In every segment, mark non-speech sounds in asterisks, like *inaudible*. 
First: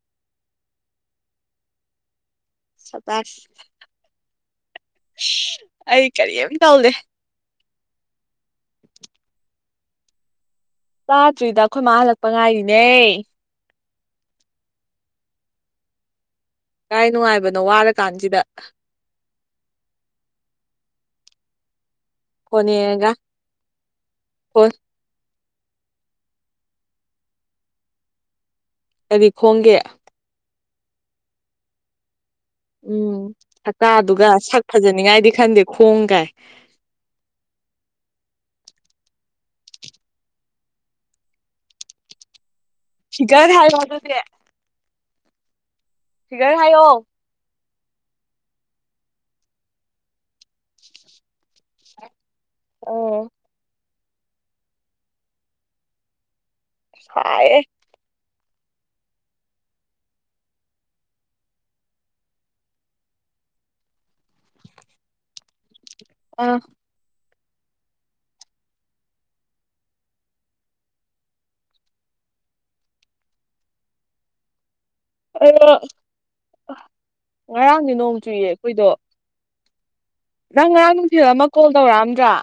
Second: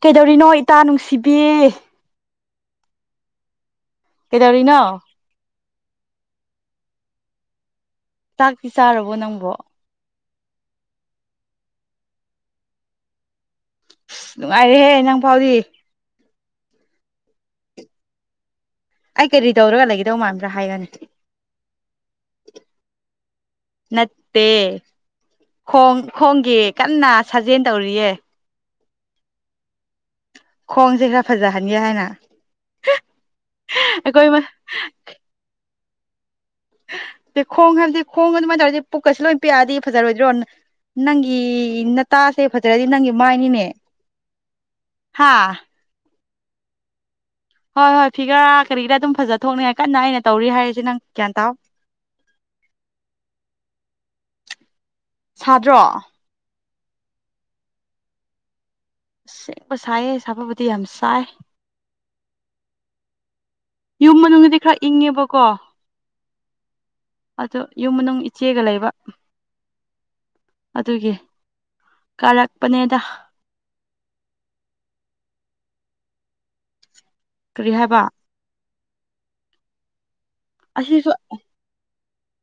ꯀꯩꯗꯧꯔꯤꯅꯣ ꯏꯇꯥ ꯅꯨꯡꯁꯤꯕꯤꯌꯦ *unintelligible* ꯀꯩꯗꯧꯔꯤꯅꯣ ꯑꯩ ꯀꯔꯤꯝ ꯇꯧꯗꯦ ꯇꯥꯛꯇꯤ ꯆꯥꯔꯕꯣ ꯅꯪꯕꯣ ꯆꯥꯗ꯭ꯔꯤꯗ ꯑꯩꯈꯣꯏ ꯃꯥ ꯍꯜꯂꯛꯄ ꯉꯥꯏꯔꯤꯅꯦ ꯅꯨꯡꯉꯥꯏꯔꯦꯍꯦ ꯅꯪ ꯐꯥꯎꯗꯤ ꯀꯥꯏ ꯅꯨꯡꯉꯥꯏꯕꯅꯣ ꯋꯥꯔꯀꯥꯟꯁꯤꯗ ꯑꯩ ꯀꯔꯤ ꯇꯧꯔꯒ ꯂꯩꯒꯗꯧ ꯃꯥꯟꯕ꯭ꯔꯥ ꯍꯥꯏꯒ ꯅꯦ ꯐꯣꯅꯦ ꯌꯦꯪꯂꯒꯥ ꯅꯠꯇꯦ ꯐꯣꯜ ꯈꯣꯡ ꯈꯣꯡꯒꯤ ꯀꯟꯅ ꯁꯥꯖꯦꯜ ꯇꯧꯔꯤꯌꯦ ꯀꯔꯤ ꯈꯣꯡꯒꯦ ꯈꯣꯡꯁꯦ ꯈꯔ ꯐꯖꯍꯟꯒꯦ ꯍꯥꯏꯅ ꯎꯝ ꯁꯀꯥꯗꯨꯒ ꯑꯩꯈꯣꯏ ꯁꯛ ꯐꯖꯅꯤꯉꯥꯏꯗꯤ ꯈꯟꯗꯦ ꯈꯣꯡꯒꯥꯏ ꯈꯣꯡ ꯍꯥꯏꯕꯗꯤ ꯈꯣꯡ ꯑꯗꯨꯃꯥꯏꯅ ꯇꯧꯔꯗꯤ ꯄꯨꯛꯀꯁꯨ ꯂꯣꯏ ꯄꯤꯛꯗꯤ ꯐꯖꯔꯣꯏꯗ꯭ꯔꯣꯅ ꯅꯪꯒꯤ ꯅꯇꯥꯁꯦ ꯐꯖ꯭ꯔꯗꯤ ꯅꯪꯒꯤ ꯐꯤꯒꯔ ꯃꯥꯏꯅꯤꯅꯦ ꯍꯥꯏꯌꯣ ꯑꯗꯨꯗꯤ ꯍꯥꯥ ꯐꯤꯒꯔ ꯍꯥꯏꯌꯣ ꯍꯣꯏ ꯍꯣꯏ ꯐꯤꯒꯔꯥ ꯀꯔꯤꯒꯤꯔꯥ ꯑꯗꯨꯝ ꯐꯖꯊꯅꯤꯡꯉꯥꯏ ꯀꯟꯅ ꯍꯥꯏꯅ ꯇꯧꯔꯤ ꯍꯥꯏꯔꯤꯁꯦ ꯅꯪ ꯒ꯭ꯌꯥꯟ ꯇꯥ ꯑꯣ ꯁꯥꯗ꯭ꯔꯣ ꯁꯥꯏꯍꯦ ꯁꯦꯡꯕ ꯁꯥꯏꯌꯦ ꯁꯥꯕꯕꯨꯗꯤ ꯌꯥꯝ ꯁꯥꯏ ꯌꯨꯝ ꯃꯅꯨꯡꯗꯗꯤ ꯈꯔ ꯏꯪꯉꯦꯕꯀꯣ ꯑꯎ ꯑꯗꯣ ꯌꯨꯝ ꯃꯅꯨꯡ ꯏꯆꯦꯒ ꯂꯩꯕ ꯑꯗꯨꯒꯤ ꯀꯥꯔꯛꯄꯅꯦꯗ *unintelligible* ꯑꯗꯣ ꯀꯔꯤ ꯉꯔꯥꯡꯗꯤ ꯍꯥꯏꯕ ꯅꯣꯡ ꯆꯨꯏꯌꯦ ꯑꯩꯈꯣꯏꯗꯣ ꯅꯪ ꯉꯔꯥꯡ ꯑꯁꯤꯁꯨ ꯅꯨꯡꯊꯤꯜ ꯑꯃ ꯀꯣꯜ ꯇꯧꯔꯛꯑꯝꯗ꯭ꯔꯥ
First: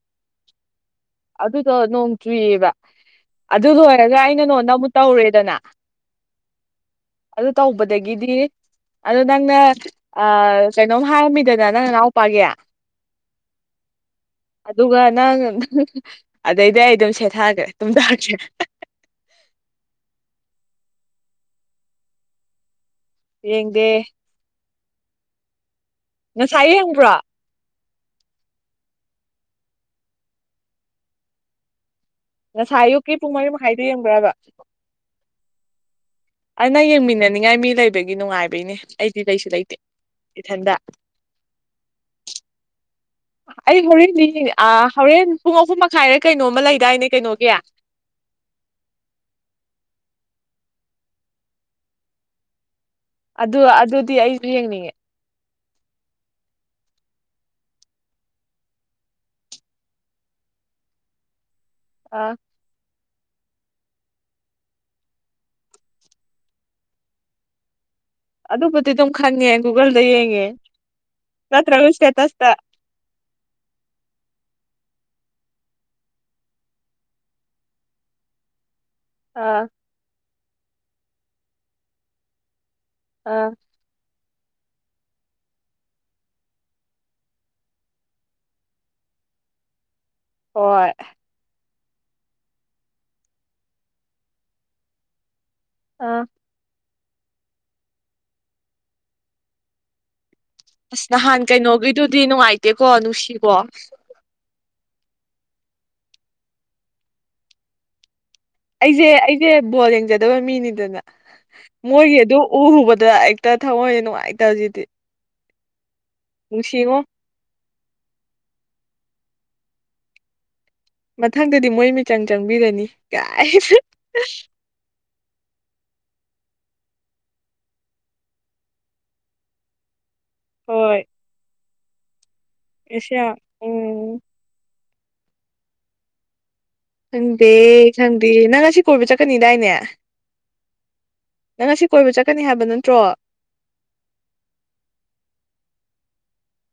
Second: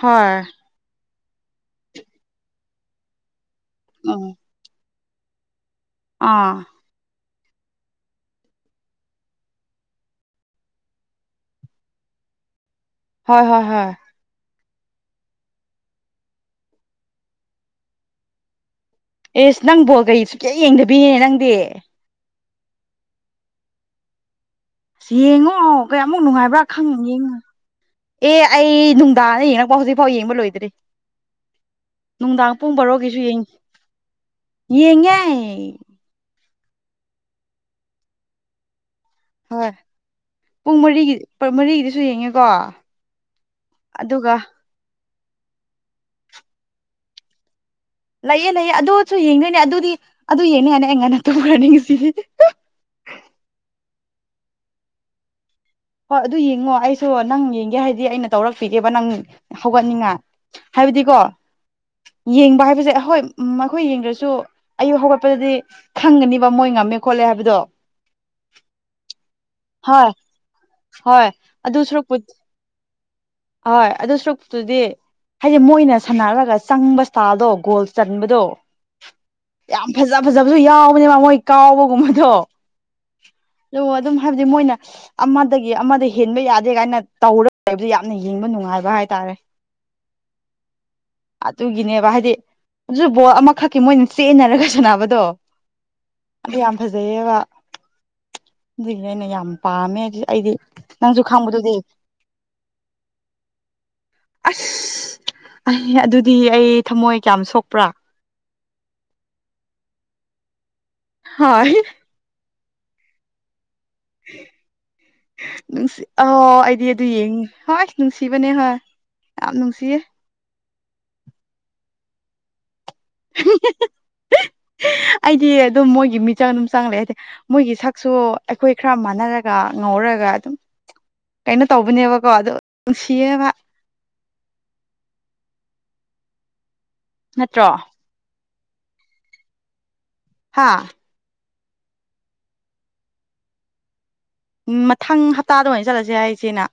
ꯍꯣꯏ ꯑꯗꯨꯗꯣ ꯅꯣꯡ ꯆꯨꯏꯌꯦꯕ ꯑꯗꯨ ꯂꯣꯏꯔꯒ ꯎꯝ ꯑꯩꯅ ꯅꯉꯣꯟꯗ ꯑꯃꯨꯛ ꯇꯧꯔꯦꯗꯅ ꯑꯥ ꯑꯗꯨ ꯇꯧꯕꯗꯒꯤꯗꯤ ꯑꯗꯣ ꯅꯪꯅ ꯀꯩꯅꯣꯝ ꯍꯥꯏꯔꯝꯃꯤꯗꯅ ꯅꯪ ꯅꯅꯥꯎꯄꯥꯒꯤ ꯍꯣꯏ ꯍꯣꯏ ꯍꯣꯏ ꯑꯗꯨꯒ ꯅꯪ ꯑꯗꯩꯗꯤ ꯑꯩ ꯑꯗꯨꯝ ꯁꯦꯊꯥꯈ꯭ꯔꯦ ꯇꯨꯝꯗꯦ ꯑꯦꯁ ꯅꯪꯕꯣ ꯀꯩ ꯁꯨ ꯀꯌꯥ ꯌꯦꯡꯗꯕꯤꯅꯦ ꯅꯪꯗꯤ ꯌꯦꯡꯗꯦ ꯑꯁ ꯌꯦꯡꯉꯣ ꯀꯌꯥꯃꯨꯛ ꯉꯁꯥꯏ ꯅꯨꯡꯉꯥꯏꯕ꯭ꯔꯥ ꯈꯪꯉ ꯌꯦꯡꯕ꯭ꯔꯣ ꯌꯦꯡꯉꯣ ꯑꯦ ꯑꯩ ꯅꯨꯡꯗꯥꯡꯅ ꯌꯦꯡꯉꯛꯄ ꯍꯧꯖꯤꯛꯐꯥꯎ ꯌꯦꯡꯕ ꯂꯣꯏꯗ꯭ꯔꯤ ꯅꯨꯡꯗꯥꯡ ꯄꯨꯡ ꯉꯁꯥꯏ ꯄꯔꯣꯒꯤꯁꯨ ꯑꯌꯨꯛꯀꯤ ꯄꯨꯡ ꯌꯦꯡ ꯃꯔꯤ ꯃꯈꯥꯏꯗꯣ ꯌꯦꯡꯕ꯭ꯔꯕ ꯌꯦꯡꯉꯦ ꯑ ꯅ ꯌꯦꯡꯃꯤꯟꯅꯅꯤꯡꯉꯥꯏ ꯃꯤ ꯂꯩꯕꯒꯤ ꯅꯨꯡꯉꯥꯏꯕꯩꯅꯦ ꯑꯩꯗꯤ ꯀꯩꯁꯨ ꯍꯣꯏ ꯂꯩꯇꯦ ꯏꯊꯟꯗ ꯄꯨꯡ ꯃꯔꯤꯒꯤ ꯃꯔꯤꯒꯤꯗꯨꯁꯨ ꯌꯦꯡꯉꯦꯀꯣ ꯑꯩ ꯍꯣꯔꯦꯟꯗꯤ ꯑꯗꯨꯒ ꯍꯣꯔꯦꯟ ꯄꯨꯡ ꯑꯍꯨꯝ ꯃꯈꯥꯏꯔ ꯀꯩꯅꯣꯃ ꯂꯩꯗꯥꯏꯅꯦ ꯀꯩꯅꯣꯒꯤ ꯂꯩꯌꯦ ꯂꯩꯌꯦ ꯑꯗꯨꯁꯨ ꯌꯦꯡꯗꯣꯏꯅꯦ ꯑꯗꯨꯗꯤ ꯑꯗꯨ ꯌꯦꯡꯅꯤ ꯌꯥꯅꯤ ꯑꯩ ꯉꯟꯅ ꯇꯧꯈ꯭ꯔꯅꯤꯁꯤ ꯑꯗꯨ ꯑꯗꯨꯗꯤ ꯑꯩꯁꯨ ꯌꯦꯡꯅꯤꯡꯉꯦ ꯍꯣꯏ ꯑꯗꯨ ꯌꯦꯡꯉꯣ ꯑꯩꯁꯨ ꯅꯪ ꯌꯦꯡꯒꯦ ꯍꯥꯏꯗꯤ ꯑꯩꯅ ꯇꯧꯔꯛꯄꯤꯒꯦꯕ ꯅꯪ ꯍꯧꯒꯠꯅꯤꯡꯉꯥꯏ ꯍꯥꯏꯕꯗꯤꯀꯣ ꯑꯥ ꯌꯦꯡꯕ ꯍꯥꯏꯕꯁꯦ ꯍꯣꯏ ꯃꯈꯣꯏ ꯌꯦꯡꯗ꯭ꯔꯁꯨ ꯑꯌꯨꯛ ꯍꯧꯒꯠꯄꯗꯗꯤ ꯈꯪꯒꯅꯤꯕ ꯃꯣꯏ ꯉꯝꯃꯦ ꯈꯣꯠꯂꯦ ꯍꯥꯏꯕꯗꯣ ꯑꯗꯨꯕꯨꯗꯤ ꯑꯗꯨꯝ ꯈꯪꯉꯦ ꯒꯨꯒꯜꯗ ꯍꯣꯏ ꯌꯦꯡꯉꯦ ꯍꯣꯏ ꯑꯗꯨ ꯅꯠꯇ꯭ꯔꯒ ꯁꯔꯨꯛꯄꯨ ꯏꯁꯇꯦꯇꯁꯇ ꯍꯣꯏ ꯑꯗꯨ ꯁꯨꯛꯇꯨꯗꯤ ꯍꯥꯏꯗꯤ ꯃꯣꯏꯅ ꯁꯥꯟꯅꯔꯒ ꯆꯪꯕ ꯏꯁꯇꯥꯜꯗꯣ ꯒꯣꯜ ꯆꯟꯕꯗꯣ ꯑꯥ ꯌꯥꯝ ꯐꯖ ꯐꯖꯕꯁꯨ ꯌꯥꯎꯕꯅꯦ ꯃ ꯃꯣꯏ ꯀꯥꯎꯕꯒꯨꯝꯕꯗꯣ ꯑꯥ ꯑꯣ ꯑꯗꯨ ꯍꯥꯏꯕꯗꯤ ꯃꯣꯏꯅ ꯑꯃꯗꯒꯤ ꯑꯃꯗ ꯍꯦꯟꯕ ꯌꯥꯗꯦ ꯀꯥꯏꯅ ꯇꯧꯔꯒ ꯂꯩꯕ ꯅ ꯌꯦꯡꯕ ꯅꯨꯡꯉꯥꯏꯕ ꯍꯥꯏꯇꯥꯔꯦ ꯍꯣꯏ ꯑꯗꯨꯒꯤꯅꯦꯕ ꯍꯥꯏꯗꯤ ꯑꯗꯨ ꯕꯣꯠ ꯑꯃꯈꯛꯀꯤ ꯃꯣꯏꯅ ꯆꯦꯟꯅꯔꯒ ꯁꯥꯟꯅꯕꯗꯣ ꯑꯥ ꯑꯗꯨ ꯌꯥꯝ ꯐꯖꯩꯌꯦꯕ ꯑꯗꯨꯒꯤꯅꯦ ꯑꯩꯅ ꯌꯥꯝ ꯄꯥꯝꯃꯦ ꯑꯩꯗꯤ ꯑꯁ ꯅꯪꯁꯨ ꯅꯍꯥꯟ ꯈꯪꯕꯗꯨꯗꯤ ꯀꯩꯅꯣꯒꯤꯗꯨꯗꯤ ꯅꯨꯡꯉꯥꯏꯇꯦꯀꯣ ꯅꯨꯡꯁꯤꯕꯣ ꯑꯁ ꯑꯗꯨꯗꯤ ꯑꯩ ꯊꯝꯃꯣꯏ ꯀꯌꯥꯝ ꯁꯣꯛꯄ꯭ꯔꯥ ꯑꯩꯁꯦ ꯑꯩꯁꯦ ꯕꯣꯜ ꯌꯦꯡꯖꯗꯕ ꯃꯤꯅꯤꯗꯅ ꯍꯣꯏ ꯃꯣꯏꯒꯤ ꯑꯗꯨ ꯎ ꯍꯨꯕꯗ ꯍꯦꯛꯇ ꯊꯑꯣꯏꯁ ꯅꯨꯡꯉꯥꯏꯇꯁꯤꯗꯤ ꯅꯨꯡꯁꯤ ꯑ ꯑꯩꯗꯤ ꯑꯗꯨ ꯌꯦꯡꯉꯤ ꯍꯣꯏ ꯅꯨꯡꯁꯤꯕꯅꯦ ꯍꯣꯏ ꯌꯥꯝꯞ ꯅꯨꯡꯁꯤꯌꯦ ꯃꯊꯪꯗꯨꯗꯤ ꯃꯣꯏ ꯃꯤꯆꯪ ꯆꯪꯕꯤꯔꯅꯤ ꯀꯥꯏ ꯑꯩꯗꯤ ꯑꯗꯨꯝ ꯃꯣꯏꯒꯤ ꯃꯤꯆꯪ ꯑꯗꯨꯝ ꯆꯪꯂꯛꯑꯦ ꯍꯥꯏꯗꯤ ꯃꯣꯏꯒꯤ ꯁꯛꯁꯨ ꯑꯩꯈꯣꯏ ꯈꯔ ꯃꯥꯟꯅꯔꯒ ꯉꯧꯔꯒ ꯑꯗꯨꯝ ꯍꯣꯏ ꯀꯩꯅꯣ ꯇꯧꯕꯅꯦꯕꯀꯣ ꯑ ꯑꯦꯁꯤꯌꯥ ꯅꯨꯡꯁꯤꯌꯦꯕ ꯎꯝ ꯈꯪꯗꯦ ꯅꯠꯇ꯭ꯔꯣ ꯈꯪꯗꯦ ꯅꯪ ꯉꯁꯤ ꯀꯣꯏꯕ ꯆꯠꯀꯅꯤꯗꯥꯏꯅꯦ ꯍꯥꯥ ꯅꯪ ꯑꯁꯤ ꯀꯣꯏꯕ ꯆꯠꯀꯅꯤ ꯍꯥꯏꯕ ꯅꯠꯇ꯭ꯔꯣ ꯎꯝ ꯃꯊꯪ ꯍꯞꯇꯥꯗ ꯑꯣꯏꯅ ꯆꯠꯂꯁꯦ ꯍꯥꯏꯆꯦꯅ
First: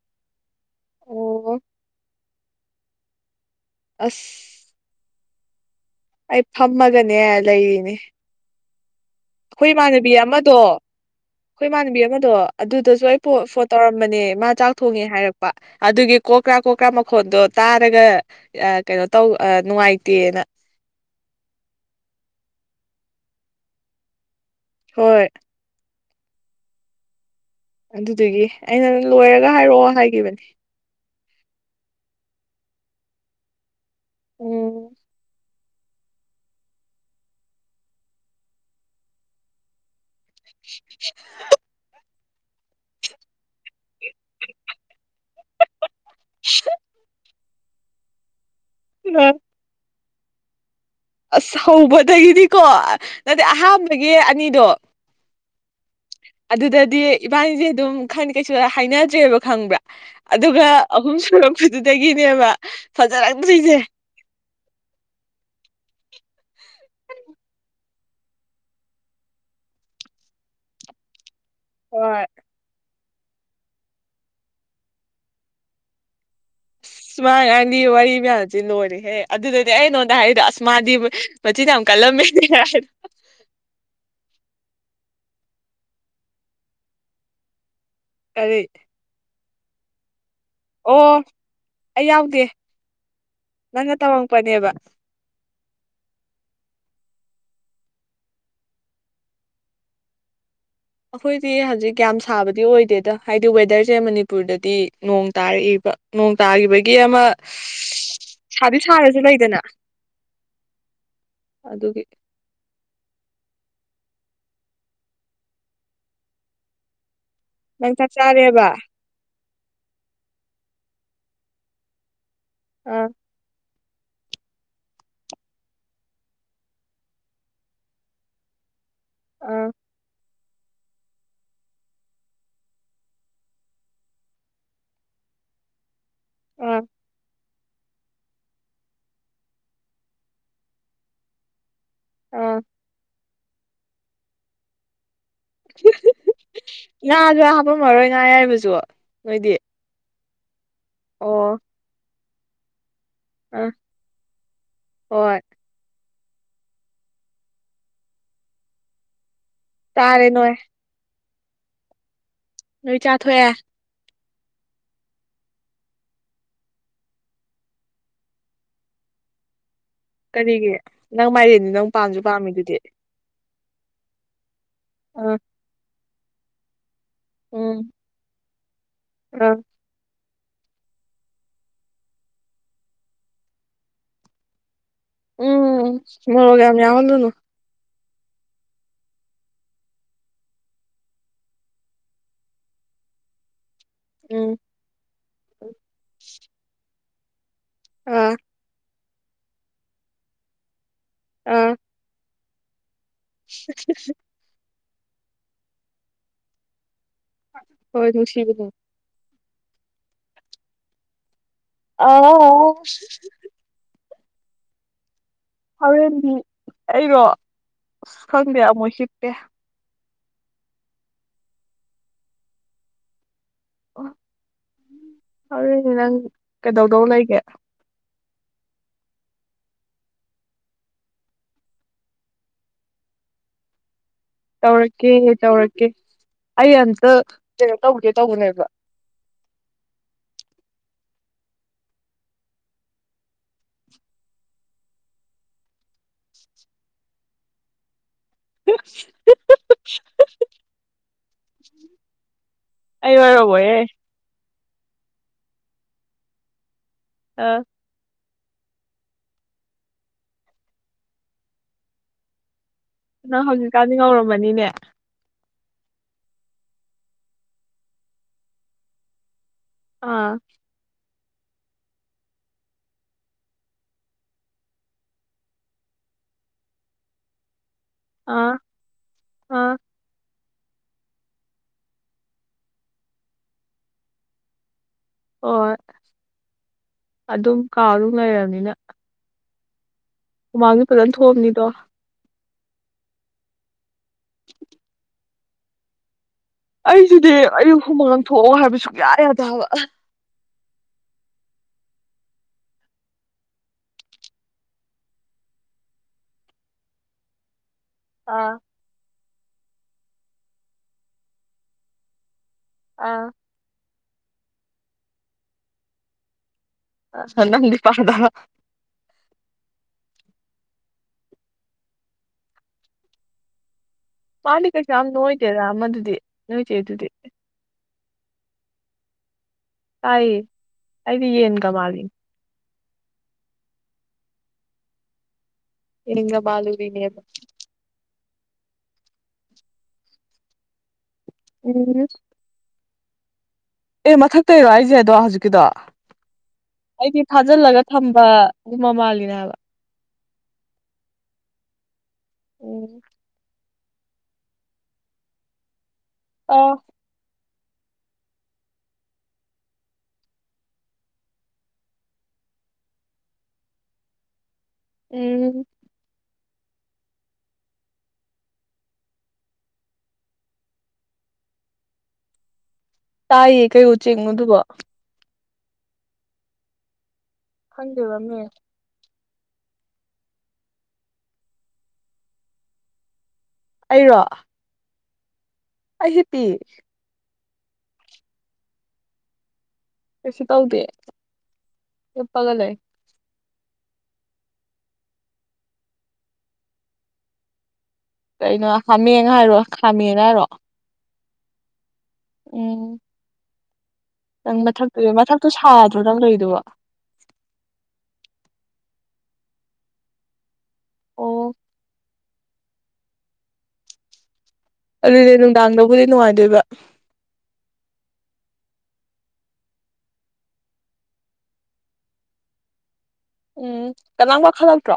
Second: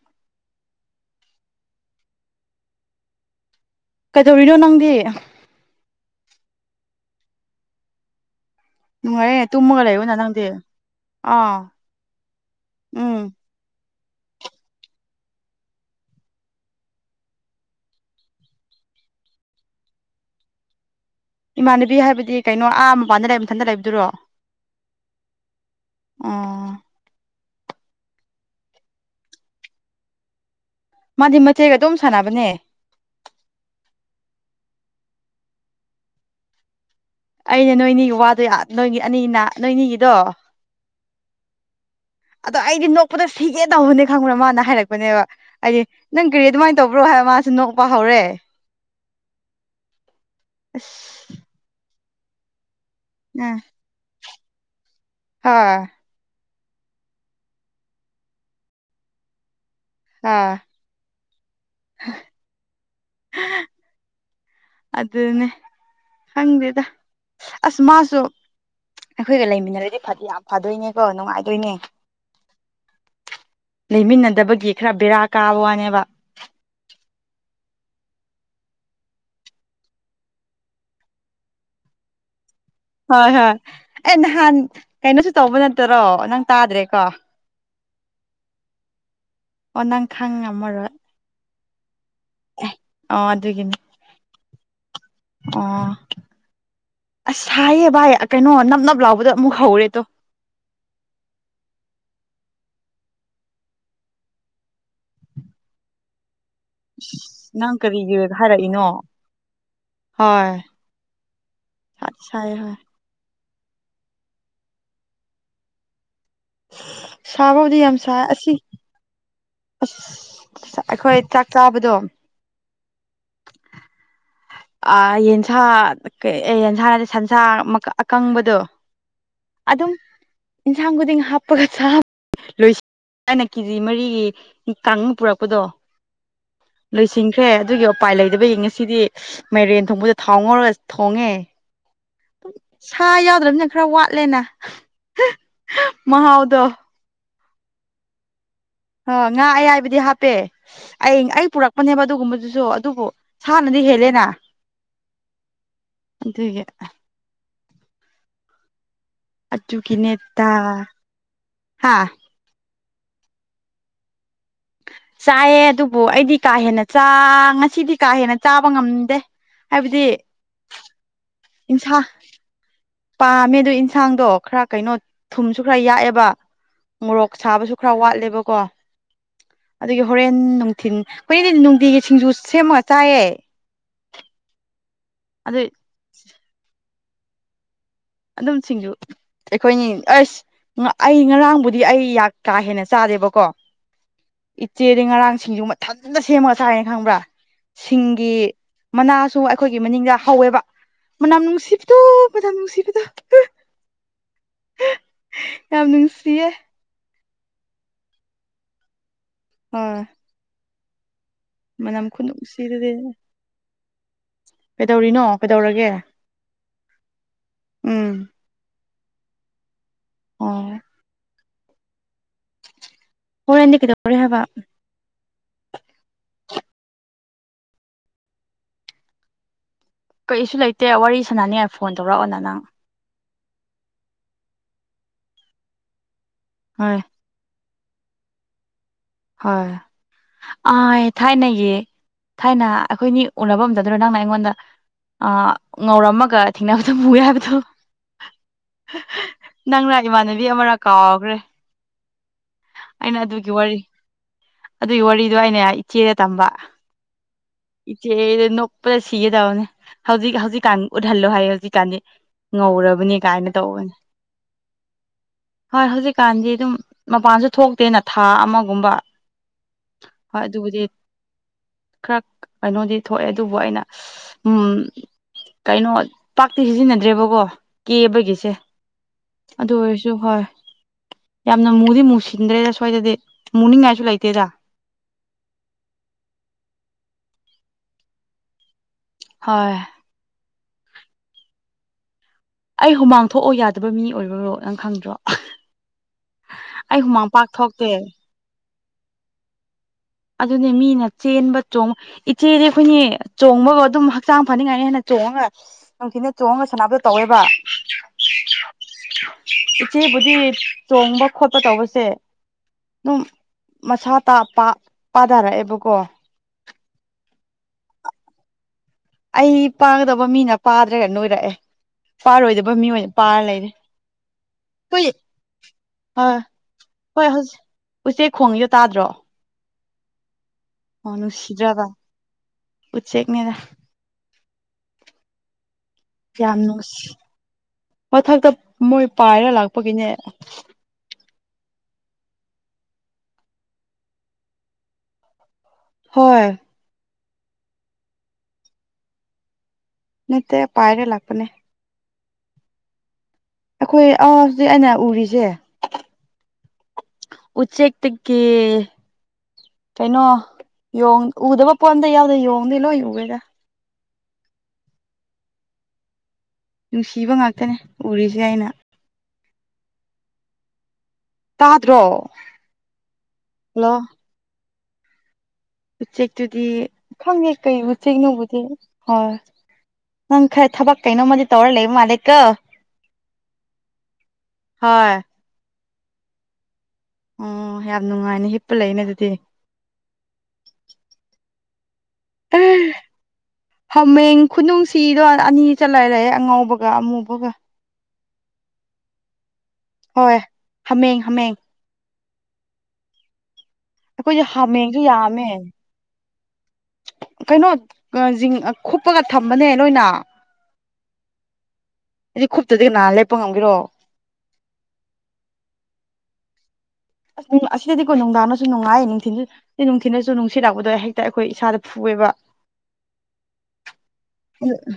ꯑꯣ ꯑꯁ ꯀꯩꯗꯧꯔꯤꯅꯣ ꯅꯪꯗꯤ ꯑꯩ ꯐꯝꯃꯒꯅꯦ ꯂꯩꯔꯤꯅꯦ ꯅꯨꯡꯉꯥꯏꯔꯦ ꯑꯩꯈꯣꯏ ꯇꯨꯝꯃꯒ ꯏꯃꯥꯟꯅꯕꯤ ꯂꯩꯌꯣꯅ ꯅꯪꯗꯤ ꯑꯃꯗꯣ ꯑꯥ ꯑꯩꯈꯣꯏ ꯏꯃꯥꯟꯅꯕꯤ ꯑꯃꯗꯣ ꯑꯗꯨꯗꯁꯨ ꯑꯩ ꯎꯝ ꯐꯣꯟ ꯇꯧꯔ ꯅꯦ ꯃꯥ ꯆꯥꯛ ꯊꯣꯡꯉꯦ ꯍꯥꯏꯔꯛꯄ ꯑꯗꯨꯒꯤ ꯀꯣꯀ꯭ꯔꯥ ꯀꯣꯀ꯭ꯔꯥ ꯃꯈꯣꯟꯗꯣ ꯇꯥꯔꯒ ꯀꯩꯅꯣ ꯇꯧ ꯅꯨꯡꯉꯥꯏꯇꯦꯅ ꯏꯃꯥꯟꯅꯕꯤ ꯍꯥꯏꯕꯗꯤ ꯀꯩꯅꯣ ꯑꯥ ꯃꯄꯥꯟꯗ ꯂꯩ ꯃꯊꯟꯇ ꯂꯩꯕꯗꯨꯔꯣ ꯍꯣꯏ ꯑ ꯑꯗꯨꯗꯨꯒꯤ ꯑꯩꯅ ꯂꯣꯏꯔꯒ ꯍꯥꯏꯔꯛꯑꯣ ꯍꯥꯏꯈꯤꯕꯅꯤ ꯃꯥꯗꯤ ꯃꯆꯦꯒ ꯑꯗꯨꯝ ꯁꯥꯟꯅꯕꯅꯦ ꯎꯝ ꯑꯅꯦ ꯅꯣꯏꯅꯤꯒꯤ ꯋꯥꯗꯣ ꯅꯣꯏꯒꯤ ꯑꯅꯤꯅ ꯅꯣꯏꯅꯤꯒꯤꯗꯣ *unintelligible* ꯑꯗꯣ ꯑꯩꯗꯤ ꯅꯣꯛꯄꯗ ꯁꯤꯒꯦ ꯇꯧꯧꯕꯅꯦ ꯈꯪꯕ꯭ꯔꯥ ꯃꯥꯅ ꯍꯥꯏꯔꯛꯦ ꯄꯅꯦꯕ ꯍꯥꯏꯗꯤ ꯅꯪ ꯀꯔꯤ ꯑꯗꯨꯃꯥꯏꯅ ꯇꯧꯕ꯭ꯔꯣ ꯍꯥꯏꯕ ꯃꯥꯁꯨ ꯅꯣꯛꯄ ꯍꯧꯔꯦ ꯑ ꯑ ꯑꯁ ꯍꯧꯕꯗꯒꯤꯗꯤꯀꯣ ꯅꯠꯇꯗꯤ ꯑꯍꯥꯟꯕꯒꯤ ꯑꯅꯤꯗꯣ ꯍꯥꯥ ꯑꯗꯨꯗꯗꯤ ꯏꯕꯥꯅꯤꯁꯦ ꯑꯗꯨꯝ ꯈ ꯀꯩꯁꯨ ꯍꯥꯏꯅꯗ꯭ꯔꯦꯕ ꯈꯪꯕ꯭ꯔꯥ ꯍꯣꯏ ꯑꯗꯨꯒ ꯑꯍꯨꯝ ꯁꯨꯔꯛꯄꯗꯨꯗꯒꯤꯅꯦꯕ ꯐꯖꯔꯛꯇ꯭ꯣꯏꯅꯦꯦ ꯑꯗꯨꯗꯅꯦ ꯍꯪꯗꯦꯗ ꯑꯁ ꯃꯥꯁ ꯁꯨ ꯑꯩꯈꯣꯏꯒ ꯂꯩꯃꯤꯟꯅꯔꯗꯤ ꯌꯥꯝ ꯐꯗꯣꯏꯅꯦꯀꯣ ꯅꯨꯡꯉꯥꯏ ꯍ ꯂꯩꯃꯤꯟꯅꯗꯕꯒꯤ ꯈꯔ ꯕꯦꯔꯥ ꯀꯥꯕ ꯋꯥꯅꯦꯕ ꯑꯁꯃꯥꯉꯥꯟꯗꯤ ꯋꯥꯔꯤ ꯃꯌꯥꯝꯁꯤ ꯂꯣꯏꯔꯦꯍꯦ ꯑꯗꯨꯗꯗꯤ ꯑꯩ ꯅꯉꯣꯟꯗ ꯍꯥꯏꯔꯤꯗꯣ ꯑꯁꯃꯥꯗꯤ ꯃꯆꯤꯟ ꯌꯥꯝ ꯍꯂꯂꯝ ꯃ ꯍꯣꯏ ꯍꯣꯏ ꯑꯦ ꯅꯍꯥꯟ ꯀꯩꯅꯣꯁꯨ ꯇꯧꯕ ꯅꯠꯇꯔꯣ ꯅꯪ ꯇꯥꯗ꯭ꯔꯦꯀꯣ ꯇꯔꯤ ꯑꯣꯅꯥꯈꯥꯡ ꯑꯃ ꯑꯃꯔ ꯑꯩ ꯌꯥꯎꯗꯦ ꯅꯪꯅ ꯇꯧꯉꯃꯛꯄꯅꯦꯕ ꯑꯥ ꯑꯁ ꯍꯥꯏꯥꯏꯌꯦ ꯚꯥꯏ ꯀꯩꯅꯣ ꯅꯞ ꯅꯞ ꯂꯥꯎꯕꯗꯣ ꯑꯃꯨꯛ ꯍꯧꯔꯦꯗꯣ ꯑꯩꯈꯣꯏꯗꯤ ꯍꯧꯖꯤꯛ ꯌꯥꯝ ꯁꯥꯕꯗꯤ ꯑꯣꯏꯗꯦꯗ ꯍꯥꯏꯗꯤ ꯋꯦꯗꯔꯁꯦ ꯃꯅꯤꯄꯨꯔꯗꯗꯤ ꯅꯣꯡ ꯇꯥꯔꯛꯏꯕ ꯅꯣꯡ ꯇꯥꯈꯤꯕꯒꯤ ꯑꯃ ꯑꯁ ꯅꯪ ꯀꯔꯤꯒꯤ ꯁꯥꯗꯤ ꯍꯥꯏꯔꯛꯏꯅꯣ ꯁꯥꯔꯁꯨ ꯂꯩꯗꯅ ꯑꯗꯨꯒꯤ ꯆꯠ ꯁꯥꯏ ꯍꯣꯏ ꯁꯥꯕꯥꯎꯗꯤ ꯅꯪ ꯌꯥꯝ ꯆꯥꯛ ꯁꯥꯏ ꯑꯁꯤ ꯆꯥꯔꯦꯕ ꯑꯁ ꯑꯩꯈꯣꯏ ꯆꯥꯛ ꯆꯥꯕꯗꯣ ꯑꯥ ꯑ ꯌꯦꯟꯁꯥ ꯀ ꯑꯦ ꯌꯦꯟꯁꯥꯅꯠꯇꯦ ꯁꯟꯁꯥ ꯑꯀꯪꯕꯗꯣ ꯑꯥ ꯑꯗꯨꯝ ꯑꯦꯟꯁꯥꯡ ꯈꯨꯗꯤꯡ ꯍꯥꯞꯄꯒ ꯆꯥꯕ ꯂꯣꯏꯁꯤꯟꯅ ꯀꯦꯖꯤ ꯃꯔꯤꯒꯤ ꯀꯪꯉꯥ ꯄꯨꯔꯛꯄꯗꯣ ꯑꯥ ꯂꯣꯏꯁꯤꯟꯈ꯭ꯔꯦ ꯑꯗꯨꯒꯤ ꯎꯄꯥꯏ ꯂꯩꯇꯕꯒꯤ ꯉꯁꯤꯗꯤ ꯃꯥꯏꯔꯦꯟ ꯊꯣꯡꯕꯗ ꯊꯥꯎꯉꯧꯔꯒ ꯊꯣꯡꯉꯦ ꯑꯥ ꯁꯥ ꯌꯥꯎꯗ ꯁꯅ ꯈꯔ ꯋꯥꯠꯂꯦꯅ ꯃꯍꯥꯎꯗꯣ ꯉꯥꯖꯨ ꯍꯥꯞꯄꯝ ꯃꯔꯣꯏ ꯉꯥ ꯑꯌꯥꯏꯕꯁꯨ ꯑ ꯉꯥ ꯅꯣꯏꯗꯤ ꯑꯌꯥꯏꯕꯗꯤ ꯍꯥꯞꯄꯦ ꯑꯩ ꯑꯩ ꯑꯣ ꯄꯨꯔꯛꯄꯅꯦꯕ ꯑꯗꯨꯒꯨꯝꯕꯗꯨꯁꯨ ꯑꯗꯨꯕꯨ ꯑꯥ ꯁꯥꯟꯅꯗꯤ ꯍꯦꯜꯂꯦꯅ ꯍꯣꯏ ꯑꯗꯨꯒꯤ ꯆꯥꯔꯦ ꯑꯗꯨꯒꯤꯅꯦꯗ ꯅꯣꯏ ꯍꯥꯥ ꯅꯣꯏ ꯆꯥꯊꯣꯛꯑꯦ *unintelligible* *unintelligible* ꯆꯥꯏꯌꯦ ꯑꯗꯨꯕꯨ ꯑꯩꯗꯤ ꯀꯥ ꯍꯦꯟꯅ ꯆꯥ ꯉꯁꯤꯗꯤ ꯀꯥ ꯍꯦꯟꯅ ꯆꯥꯕ ꯉꯝꯗꯦ ꯍꯥꯏꯕꯗꯤ ꯀꯔꯤꯒꯤ ꯅꯪ ꯃꯥꯏꯔꯦꯟꯗꯤ ꯅꯪ ꯏꯟꯁꯥꯡ ꯄꯥꯝꯁꯨ ꯄꯥꯝꯃꯤꯗꯨꯗꯤ ꯄꯥꯝꯃꯦ ꯑꯗꯨ ꯏꯟꯟꯁꯥꯡꯗꯣ ꯈꯔ ꯀꯩꯅꯣ ꯑꯥ ꯊꯨꯝꯁꯨ ꯈꯔ ꯌꯥꯛꯑꯦꯕ ꯃꯣꯔꯣꯛ ꯁꯥꯕꯁꯨ ꯎꯝ ꯈꯔ ꯋꯥꯠꯂꯦꯕꯀꯣ ꯑꯥ ꯑꯗꯨꯒꯤ ꯍꯣꯔꯦꯟ ꯅꯨꯡꯊꯤꯟ ꯑꯩꯈꯣꯏꯗꯤ ꯅꯨꯡꯇꯤꯒꯤ ꯁꯤꯡꯖꯨ ꯁꯦꯝꯃꯒ ꯆꯥꯏꯌꯦ ꯑꯗꯨ ꯎꯝ ꯃꯣꯔꯣꯛ ꯌꯥꯝ ꯌꯥꯎꯜꯂꯨꯅꯨ ꯑꯗꯨꯝ ꯁꯤꯡꯖꯨ ꯑꯩꯈꯣꯏꯅꯤ ꯑꯁ ꯑꯩ ꯉꯔꯥꯡꯕꯨꯗꯤ ꯑꯩ ꯀꯥ ꯍꯦꯟꯅ ꯆꯥꯗꯦꯕꯀꯣ ꯎꯝ ꯏꯆꯦꯗꯤ ꯉꯔꯥꯡ ꯁꯤꯡꯖꯨ ꯃꯊꯟꯇ ꯁꯦꯝꯃꯒ ꯆꯥꯏ ꯈꯪꯕ꯭ꯔꯥ ꯁꯤꯡꯒꯤ ꯑꯥ ꯃꯅꯥꯁꯨ ꯑꯩꯈꯣꯏꯒꯤ ꯃꯅꯤꯡꯗ ꯍꯧꯋꯦꯕ ꯃꯅꯝ ꯑꯥ ꯅꯨꯡꯁꯤꯕꯗꯣ ꯄ ꯉꯅꯨꯡꯁꯤ *unintelligible* *unintelligible* ꯌꯥꯝ ꯅꯨꯡꯁꯤꯌꯦ ꯍꯣꯏ ꯅꯨꯡꯁꯤꯕꯗꯣ ꯑ ꯃꯅꯝ ꯑꯥꯎ ꯈꯨꯅꯨꯡꯁꯤꯗꯨꯗꯤ ꯀꯩꯗꯧꯔꯤꯅꯣ ꯀꯩꯗꯧꯔꯒꯦ ꯍꯣꯔꯦꯟꯗꯤ ꯑꯩꯔꯣ ꯎꯝ ꯑꯁ ꯈꯪꯗꯦ ꯑꯃꯨꯛ ꯍꯤꯞꯄꯦ ꯑꯣ ꯍꯣꯔꯦꯟꯗꯤ ꯀꯩꯗꯧꯔꯦ ꯍꯥꯏꯕ ꯍꯧꯔꯦꯟꯅꯦ ꯅꯪ ꯀꯩꯗꯧꯗꯧ ꯂꯩꯒꯦ ꯀꯩꯁꯨ ꯂꯩꯇꯦ ꯋꯥꯔꯤ ꯁꯥꯟꯅꯅꯤꯉꯥꯏ ꯐꯣꯟ ꯇꯧꯔꯛꯑꯣꯅ ꯅꯪ ꯇꯧꯔꯛꯀꯦꯍ ꯇꯧꯔꯛꯀꯦ ꯑꯩ ꯍꯣꯏ ꯑꯝꯇ ꯀꯩꯅꯣ ꯇꯧꯒꯦ ꯇꯧꯕꯅꯦꯕ ꯍꯣꯏ ꯑꯣꯏ ꯊꯥꯏꯅꯒꯤ ꯊꯥꯏꯅ ꯑꯩꯈꯣꯏꯅꯤ ꯎꯅꯕꯗꯗ꯭ꯔꯣ ꯅꯪꯅ ꯑꯩꯉꯣꯟꯗ ꯑ ꯉꯧꯔꯝꯃꯒ ꯊꯦꯡꯅꯕꯗ ꯃꯨꯌꯦ ꯍꯥꯏꯕꯗꯣ ꯅꯪꯅ ꯏꯃꯥꯟꯅꯕꯤ ꯑꯃꯔꯥ ꯀꯥꯎꯈ꯭ꯔꯦ ꯑꯩ ꯑꯩꯅ ꯑꯗꯨꯒꯤ ꯋꯥꯔꯕ ꯋꯥꯔꯤ ꯑꯗꯨꯒꯤ ꯋꯥꯔꯤꯗꯣ ꯑꯩꯅ ꯏꯆꯦꯗ ꯇꯝꯕ ꯑꯥ ꯏꯆꯦ ꯅꯣꯛꯄꯗ ꯁꯤꯒꯦ ꯇꯅꯦ ꯍꯧꯖꯤꯛ ꯍꯧꯖꯤꯛꯀꯥꯟ ꯎꯠꯍꯜꯂꯣ ꯍꯥꯏꯌꯦ ꯍꯧꯖꯤꯛꯀꯥꯟꯗꯤ ꯉꯧꯔꯕꯅꯤ ꯅꯪ ꯀꯥꯏꯅ ꯇꯧꯕꯅꯤ ꯍꯧꯖꯤꯛꯀꯥꯟꯗꯤ ꯉꯧꯔꯝꯃꯅꯤꯅꯦ ꯍꯣꯏ ꯍꯧꯖꯤꯛꯀꯥꯟꯗꯤ ꯑꯗꯨꯝ ꯃꯄꯥꯟꯁꯨ ꯊꯣꯛꯇꯦꯅ ꯊꯥ ꯑꯃꯒꯨꯝꯕ ꯑꯥ ꯍꯣꯏ ꯑꯗꯨꯕꯨ ꯈꯔ ꯀꯩꯅꯣꯗꯤ ꯊꯣꯛꯑꯦ ꯑꯗꯨꯕꯨ ꯑꯩꯅ ꯎꯝ ꯀꯩꯅꯣ ꯄꯥꯛꯇꯤ ꯁꯤꯖꯤꯟꯅꯗ꯭ꯔꯦꯕꯀꯣ ꯀꯦꯕꯒꯤꯁꯦ ꯑꯥ ꯑꯥ ꯑꯗꯨ ꯑꯣꯏꯔꯁꯨ ꯍꯣꯏ ꯌꯥꯝꯅ ꯃꯨꯗꯤ ꯃꯨꯁꯤꯟꯗ꯭ꯔꯦꯗ ꯁ꯭ꯋꯥꯏꯗꯗꯤ ꯃꯨꯅꯤꯡꯉꯥꯏꯁꯨ ꯂꯩꯇꯦꯗ ꯍꯣꯏ ꯑꯗꯨꯝ ꯀꯥꯎꯗꯨ ꯂꯩꯔꯕꯅꯤꯅ ꯍꯣꯏ ꯃꯃꯥꯡꯒꯤ ꯐꯖꯅ ꯊꯣꯛꯑꯕꯅꯤꯗꯣ ꯑꯩ ꯍꯨꯃꯥꯡ ꯊꯣꯛꯑꯣ ꯌꯥꯗꯕ ꯃꯤ ꯑꯣꯏꯕ꯭ꯔꯣ ꯅꯪ ꯈꯪꯗ꯭ꯔꯣ ꯑꯩ ꯍꯨꯃꯥꯡ ꯑꯩꯁꯤꯗꯤ ꯄꯥꯛ ꯑꯩ ꯊꯣꯛꯇꯦ ꯍꯨꯃꯥꯡ ꯊꯣꯛꯑꯣ ꯍꯥꯏꯕ ꯁꯨꯡꯛꯌꯥ ꯌꯥꯗꯕ ꯑꯗꯨꯅꯦ ꯃꯤꯅ ꯆꯦꯟꯕ ꯆꯣꯡ ꯏꯆꯦꯗꯤ ꯑꯩꯈꯣꯏꯅꯦ ꯆꯣꯡꯕꯒ ꯑꯗꯨꯝ ꯍꯛꯆꯥꯡ ꯐꯅꯤꯡꯉꯥꯏꯅ ꯍꯦꯟꯅ ꯆꯣꯡꯉꯣ ꯉ ꯅꯨꯡꯊꯤꯅ ꯆꯣꯡꯉꯒ ꯁꯥꯟꯅꯕꯗꯣ ꯇꯧꯋꯦꯕ ꯑꯥ ꯏꯆꯦꯕꯨꯗꯤ ꯆꯣꯡꯕ ꯈꯣꯠꯄ ꯇꯧꯕꯁꯦ ꯑꯗꯨꯝ ꯑꯥ ꯃꯁꯥ ꯇ ꯄꯥꯊꯔꯛꯑꯦꯕꯀꯣ ꯀ ꯄꯗ ꯑꯩ ꯄꯥꯒꯗꯕ ꯃꯤꯅ ꯄꯥꯗ꯭ꯔꯒ ꯅꯣꯏꯔꯛꯑꯦ ꯄꯥꯔꯣꯏꯗꯕ ꯃꯤ ꯑꯣꯏꯅ ꯄꯥꯔ ꯂꯩꯔꯦ ꯃꯥꯂꯤꯀꯁꯨꯝ ꯍꯣꯏ ꯅꯣꯣꯏꯇꯦꯗ ꯃꯗꯨꯗꯤꯦ ꯍꯣꯏ ꯅꯣꯏꯇꯦ ꯏ ꯑꯗꯨꯗꯤꯦ ꯍꯣꯏ ꯍꯧꯖꯤꯛ ꯎꯆꯦꯛ ꯈꯣꯡꯉꯤꯁꯨꯣ ꯇꯥꯗ꯭ꯔꯣ ꯇꯥꯏꯌꯦ ꯇꯥꯏꯗꯤ ꯌꯦꯟ ꯀ ꯃꯥꯂꯤ ꯄꯨꯦꯅꯦꯗ ꯌꯦꯟꯒ ꯌꯥꯝꯅꯁꯤ ꯃꯥꯜꯂꯨꯔꯤꯅꯦꯕ ꯃꯊꯛꯇ ꯃꯣꯏ ꯄꯥꯏꯔ ꯂꯥꯛ ꯄ ꯀꯉ ꯎꯝ ꯑꯦ ꯃꯊꯛꯇ ꯏꯔꯣ ꯑꯩꯁꯦ ꯑꯗꯣ ꯍꯧꯖꯤꯛꯀꯤꯗꯣ ꯍꯣꯏ ꯑꯩꯗꯤ ꯊꯥꯖꯤꯜꯂꯒ ꯊꯝꯕ ꯑꯗꯨ ꯃꯃꯜꯜꯂꯤꯅꯦ ꯍꯥꯏꯕ ꯅꯇ ꯄꯥꯏꯔ ꯂꯥꯛꯄꯅꯦ ꯎꯝ ꯑꯩꯈꯣꯏ ꯑ ꯍꯧꯖꯤꯛ ꯑꯩꯅ ꯎꯔꯤꯁꯦ ꯑ ꯎꯆꯦꯛꯛꯇ ꯀ ꯀꯩꯅꯣ ꯎꯗꯕ ꯄꯣꯝꯗ ꯌꯥꯎꯗ ꯌꯣꯡꯗꯦ ꯂꯣꯏ ꯎꯒꯦꯒ ꯎ ꯅꯨꯡꯁꯤꯕ ꯉꯥꯛꯇꯅꯦ ꯎꯔꯤꯁꯦ ꯑꯩꯅ ꯇꯥꯗ꯭ꯔꯣ ꯇꯥꯏꯌꯦ ꯍꯜꯂꯣ ꯀꯩꯣ ꯆꯤꯡꯉꯨꯗꯨꯕ ꯎꯆꯦꯛꯇꯨꯗꯤ ꯈꯪꯉꯦ ꯀꯩ ꯈꯪꯗꯦꯕꯃꯤ ꯎꯆꯦꯛꯅꯣꯕꯨꯗꯤ ꯍꯣꯏ ꯅꯪ ꯈꯔ ꯊꯕꯛ ꯀꯩꯅꯣꯝꯃꯗꯤ ꯇꯧꯔ ꯂꯩꯕ ꯃꯥꯂꯦꯀ ꯑꯩꯔꯣ ꯍꯣꯏ ꯑꯩ ꯄꯤ ꯑꯣ ꯌꯥꯝ ꯅꯨꯡꯉꯥꯏꯅꯦ ꯍꯤꯞꯄ ꯂꯩꯅꯦ ꯑꯗꯨꯗꯤ ꯀꯩꯁꯨ ꯇꯧꯗꯦ ꯆꯄꯒ ꯂꯩ ꯍꯥꯃꯦꯡ ꯈꯨꯅꯨꯡꯁꯤꯗꯣ ꯑꯅꯤ ꯆꯠꯂꯔꯑꯦ ꯑꯉꯥꯎꯕꯒ ꯑꯃꯨꯕꯒ ꯀꯩꯅꯣ ꯈꯃꯤ ꯌꯦꯉ ꯍꯥꯏꯔ ꯋꯥ ꯍꯣꯏ ꯍꯥꯃꯦꯡ ꯍꯥꯃꯦꯡ ꯎꯝ ꯑꯩꯈꯣꯏꯁꯦ ꯅꯪ ꯃꯊꯛꯇꯨ ꯍꯥꯃꯦꯡꯁꯨ ꯃꯊꯛꯇꯣ ꯌꯥꯝꯃꯦ ꯁꯥꯗ꯭ꯔꯣ ꯅꯪ ꯂꯩꯣꯏꯔꯤꯗꯕ ꯀꯩꯅꯣ ꯈꯨꯄꯒ ꯊꯝꯕꯅꯦ ꯅꯣꯏꯅ ꯑꯣ ꯑꯩꯗꯤ ꯈꯨꯇꯗꯤ ꯀꯍꯥꯟ ꯂꯦꯞꯄ ꯉꯝꯒꯤꯔꯣ ꯑꯗꯨꯏꯅꯦ ꯅꯨꯡꯗꯥꯡꯗꯕꯨꯗꯤ ꯅꯨꯡꯉꯥꯏꯗꯣꯏꯕ ꯑꯁ ꯑꯁꯤꯗꯗꯤꯀꯣ ꯅꯨꯡꯗꯥꯡꯅꯁꯨ ꯅꯨꯡꯉꯥꯏꯌꯦ ꯅꯨꯡꯊꯤꯟꯁꯨ ꯅꯨꯡꯊꯤꯅꯁꯨ ꯅꯨꯡꯁꯤꯠꯂꯛꯄꯗꯣ ꯍꯦꯛꯇ ꯑꯩꯈꯣꯏ ꯏꯁꯥꯗ ꯐꯦ ꯑꯣꯏꯕ ꯎꯝ ꯀꯅꯥ ꯋꯥ ꯈꯜꯂꯛꯇ꯭ꯔꯣ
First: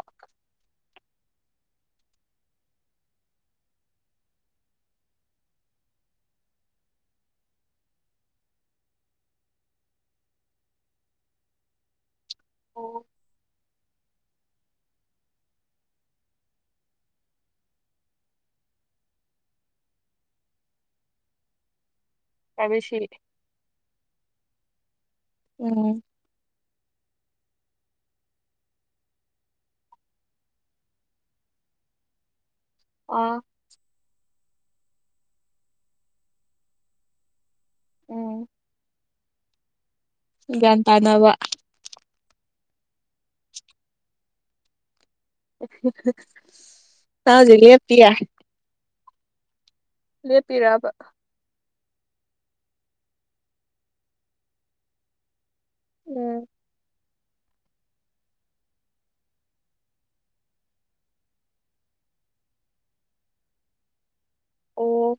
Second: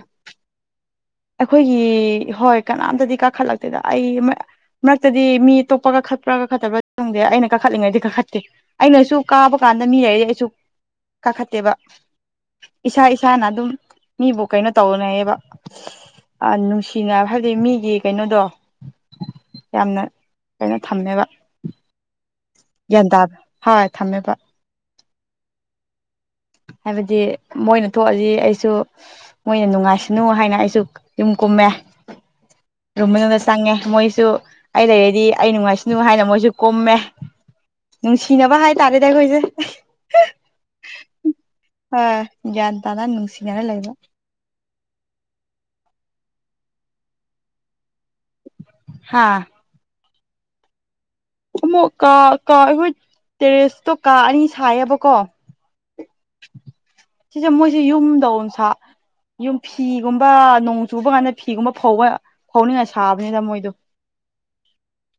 ꯑꯩꯈꯣꯏꯒꯤ ꯍꯣꯏ ꯀꯅꯥꯝꯇꯗꯤ ꯀꯥꯈꯠꯂꯛꯇꯦꯗ ꯑꯩ ꯃꯔꯛꯇꯗꯤ ꯃꯤ ꯇꯣꯞꯄꯒ ꯈꯠꯄ꯭ꯔꯥꯒ ꯈꯠꯇꯕ꯭ꯔꯥ ꯈꯪꯗꯦ ꯑꯩꯅ ꯀꯥꯈꯠꯂꯤꯉꯩꯗꯤ ꯀꯥꯈꯠꯇꯦ ꯑꯩꯅꯁꯨ ꯀꯥꯕ ꯀ ꯀꯥꯟꯗ ꯃꯤ ꯂꯩꯔꯗꯤ ꯑꯩꯁꯨ ꯀꯥꯈꯠꯇꯦꯕ ꯏꯁꯥ ꯑꯣ ꯏꯁꯥꯅ ꯑꯗꯨꯝ ꯃꯤꯕꯨ ꯀꯩꯅꯣ ꯇꯧꯅꯩꯌꯦꯕ ꯑ ꯅꯨꯡꯁꯤꯅꯕ ꯍꯥꯏꯗꯤ ꯃꯤꯒꯤ ꯀꯩꯅꯣꯗꯣ ꯌꯥꯝꯅ ꯀꯩꯅ ꯊꯝꯅꯦꯕ ꯄ꯭ꯔꯥꯏꯚꯦꯁꯤ ꯒ꯭ꯌꯥꯟ ꯇꯥꯕ ꯍꯣꯏ ꯊꯝꯃꯦꯕ ꯎꯝ ꯍꯥꯏꯕꯗꯤ ꯃꯣꯏꯅ ꯊꯣꯛꯑꯗꯤ ꯑꯩꯁꯨ ꯃꯣꯏꯅ ꯅꯨꯡꯉꯥꯏꯁꯅꯨ ꯍꯥꯏꯅ ꯑꯩꯁꯨ ꯌꯨꯝ ꯀꯨꯝ ꯑꯥ ꯔꯨꯝꯃꯤꯗ ꯆꯪꯉꯦ ꯃꯣꯏꯁꯨ ꯑꯩ ꯂꯩꯔꯗꯤ ꯑꯩ ꯅꯨꯡꯉꯥꯏꯁꯅꯨ ꯍꯥꯏꯅ ꯃꯣꯏꯁꯨ ꯀꯨꯝꯃꯦ ꯎꯝ ꯅꯨꯡꯁꯤꯅꯕ ꯍꯥꯏꯇꯥꯥꯔꯦ ꯗꯣꯏꯁꯦ ꯒ꯭ꯌꯥꯟ ꯇꯥꯅꯕ ꯠ ꯇꯔꯥ ꯅꯅꯨꯡꯁꯤ ꯉꯅ ꯂꯩꯕ ꯍꯥꯎꯖꯂ ꯄꯌꯥ ꯍꯥꯥ ꯂꯦꯞꯄꯤꯔꯕ ꯑꯃꯨꯛ ꯀꯥ ꯀꯥ ꯑꯩꯈꯣꯏ ꯇꯦꯔꯦꯁꯇꯣ ꯀꯥ ꯑꯅꯤ ꯁꯥꯏꯌꯦꯕꯀꯣ ꯎꯝ ꯁꯤꯁꯦ ꯃꯣꯏꯁꯦ ꯌꯨꯝꯗ ꯑ ꯁꯥ ꯌꯨꯝ ꯐꯤꯒꯨꯝꯕ ꯅꯣꯡ ꯆꯨꯕ ꯀꯥꯟꯗ ꯐꯤꯒꯨꯝꯕ ꯐꯧꯕ ꯐꯧꯅꯤꯉꯥꯏ ꯁꯥꯕꯅꯤꯅ ꯃꯣꯏꯗꯣ ꯑꯣ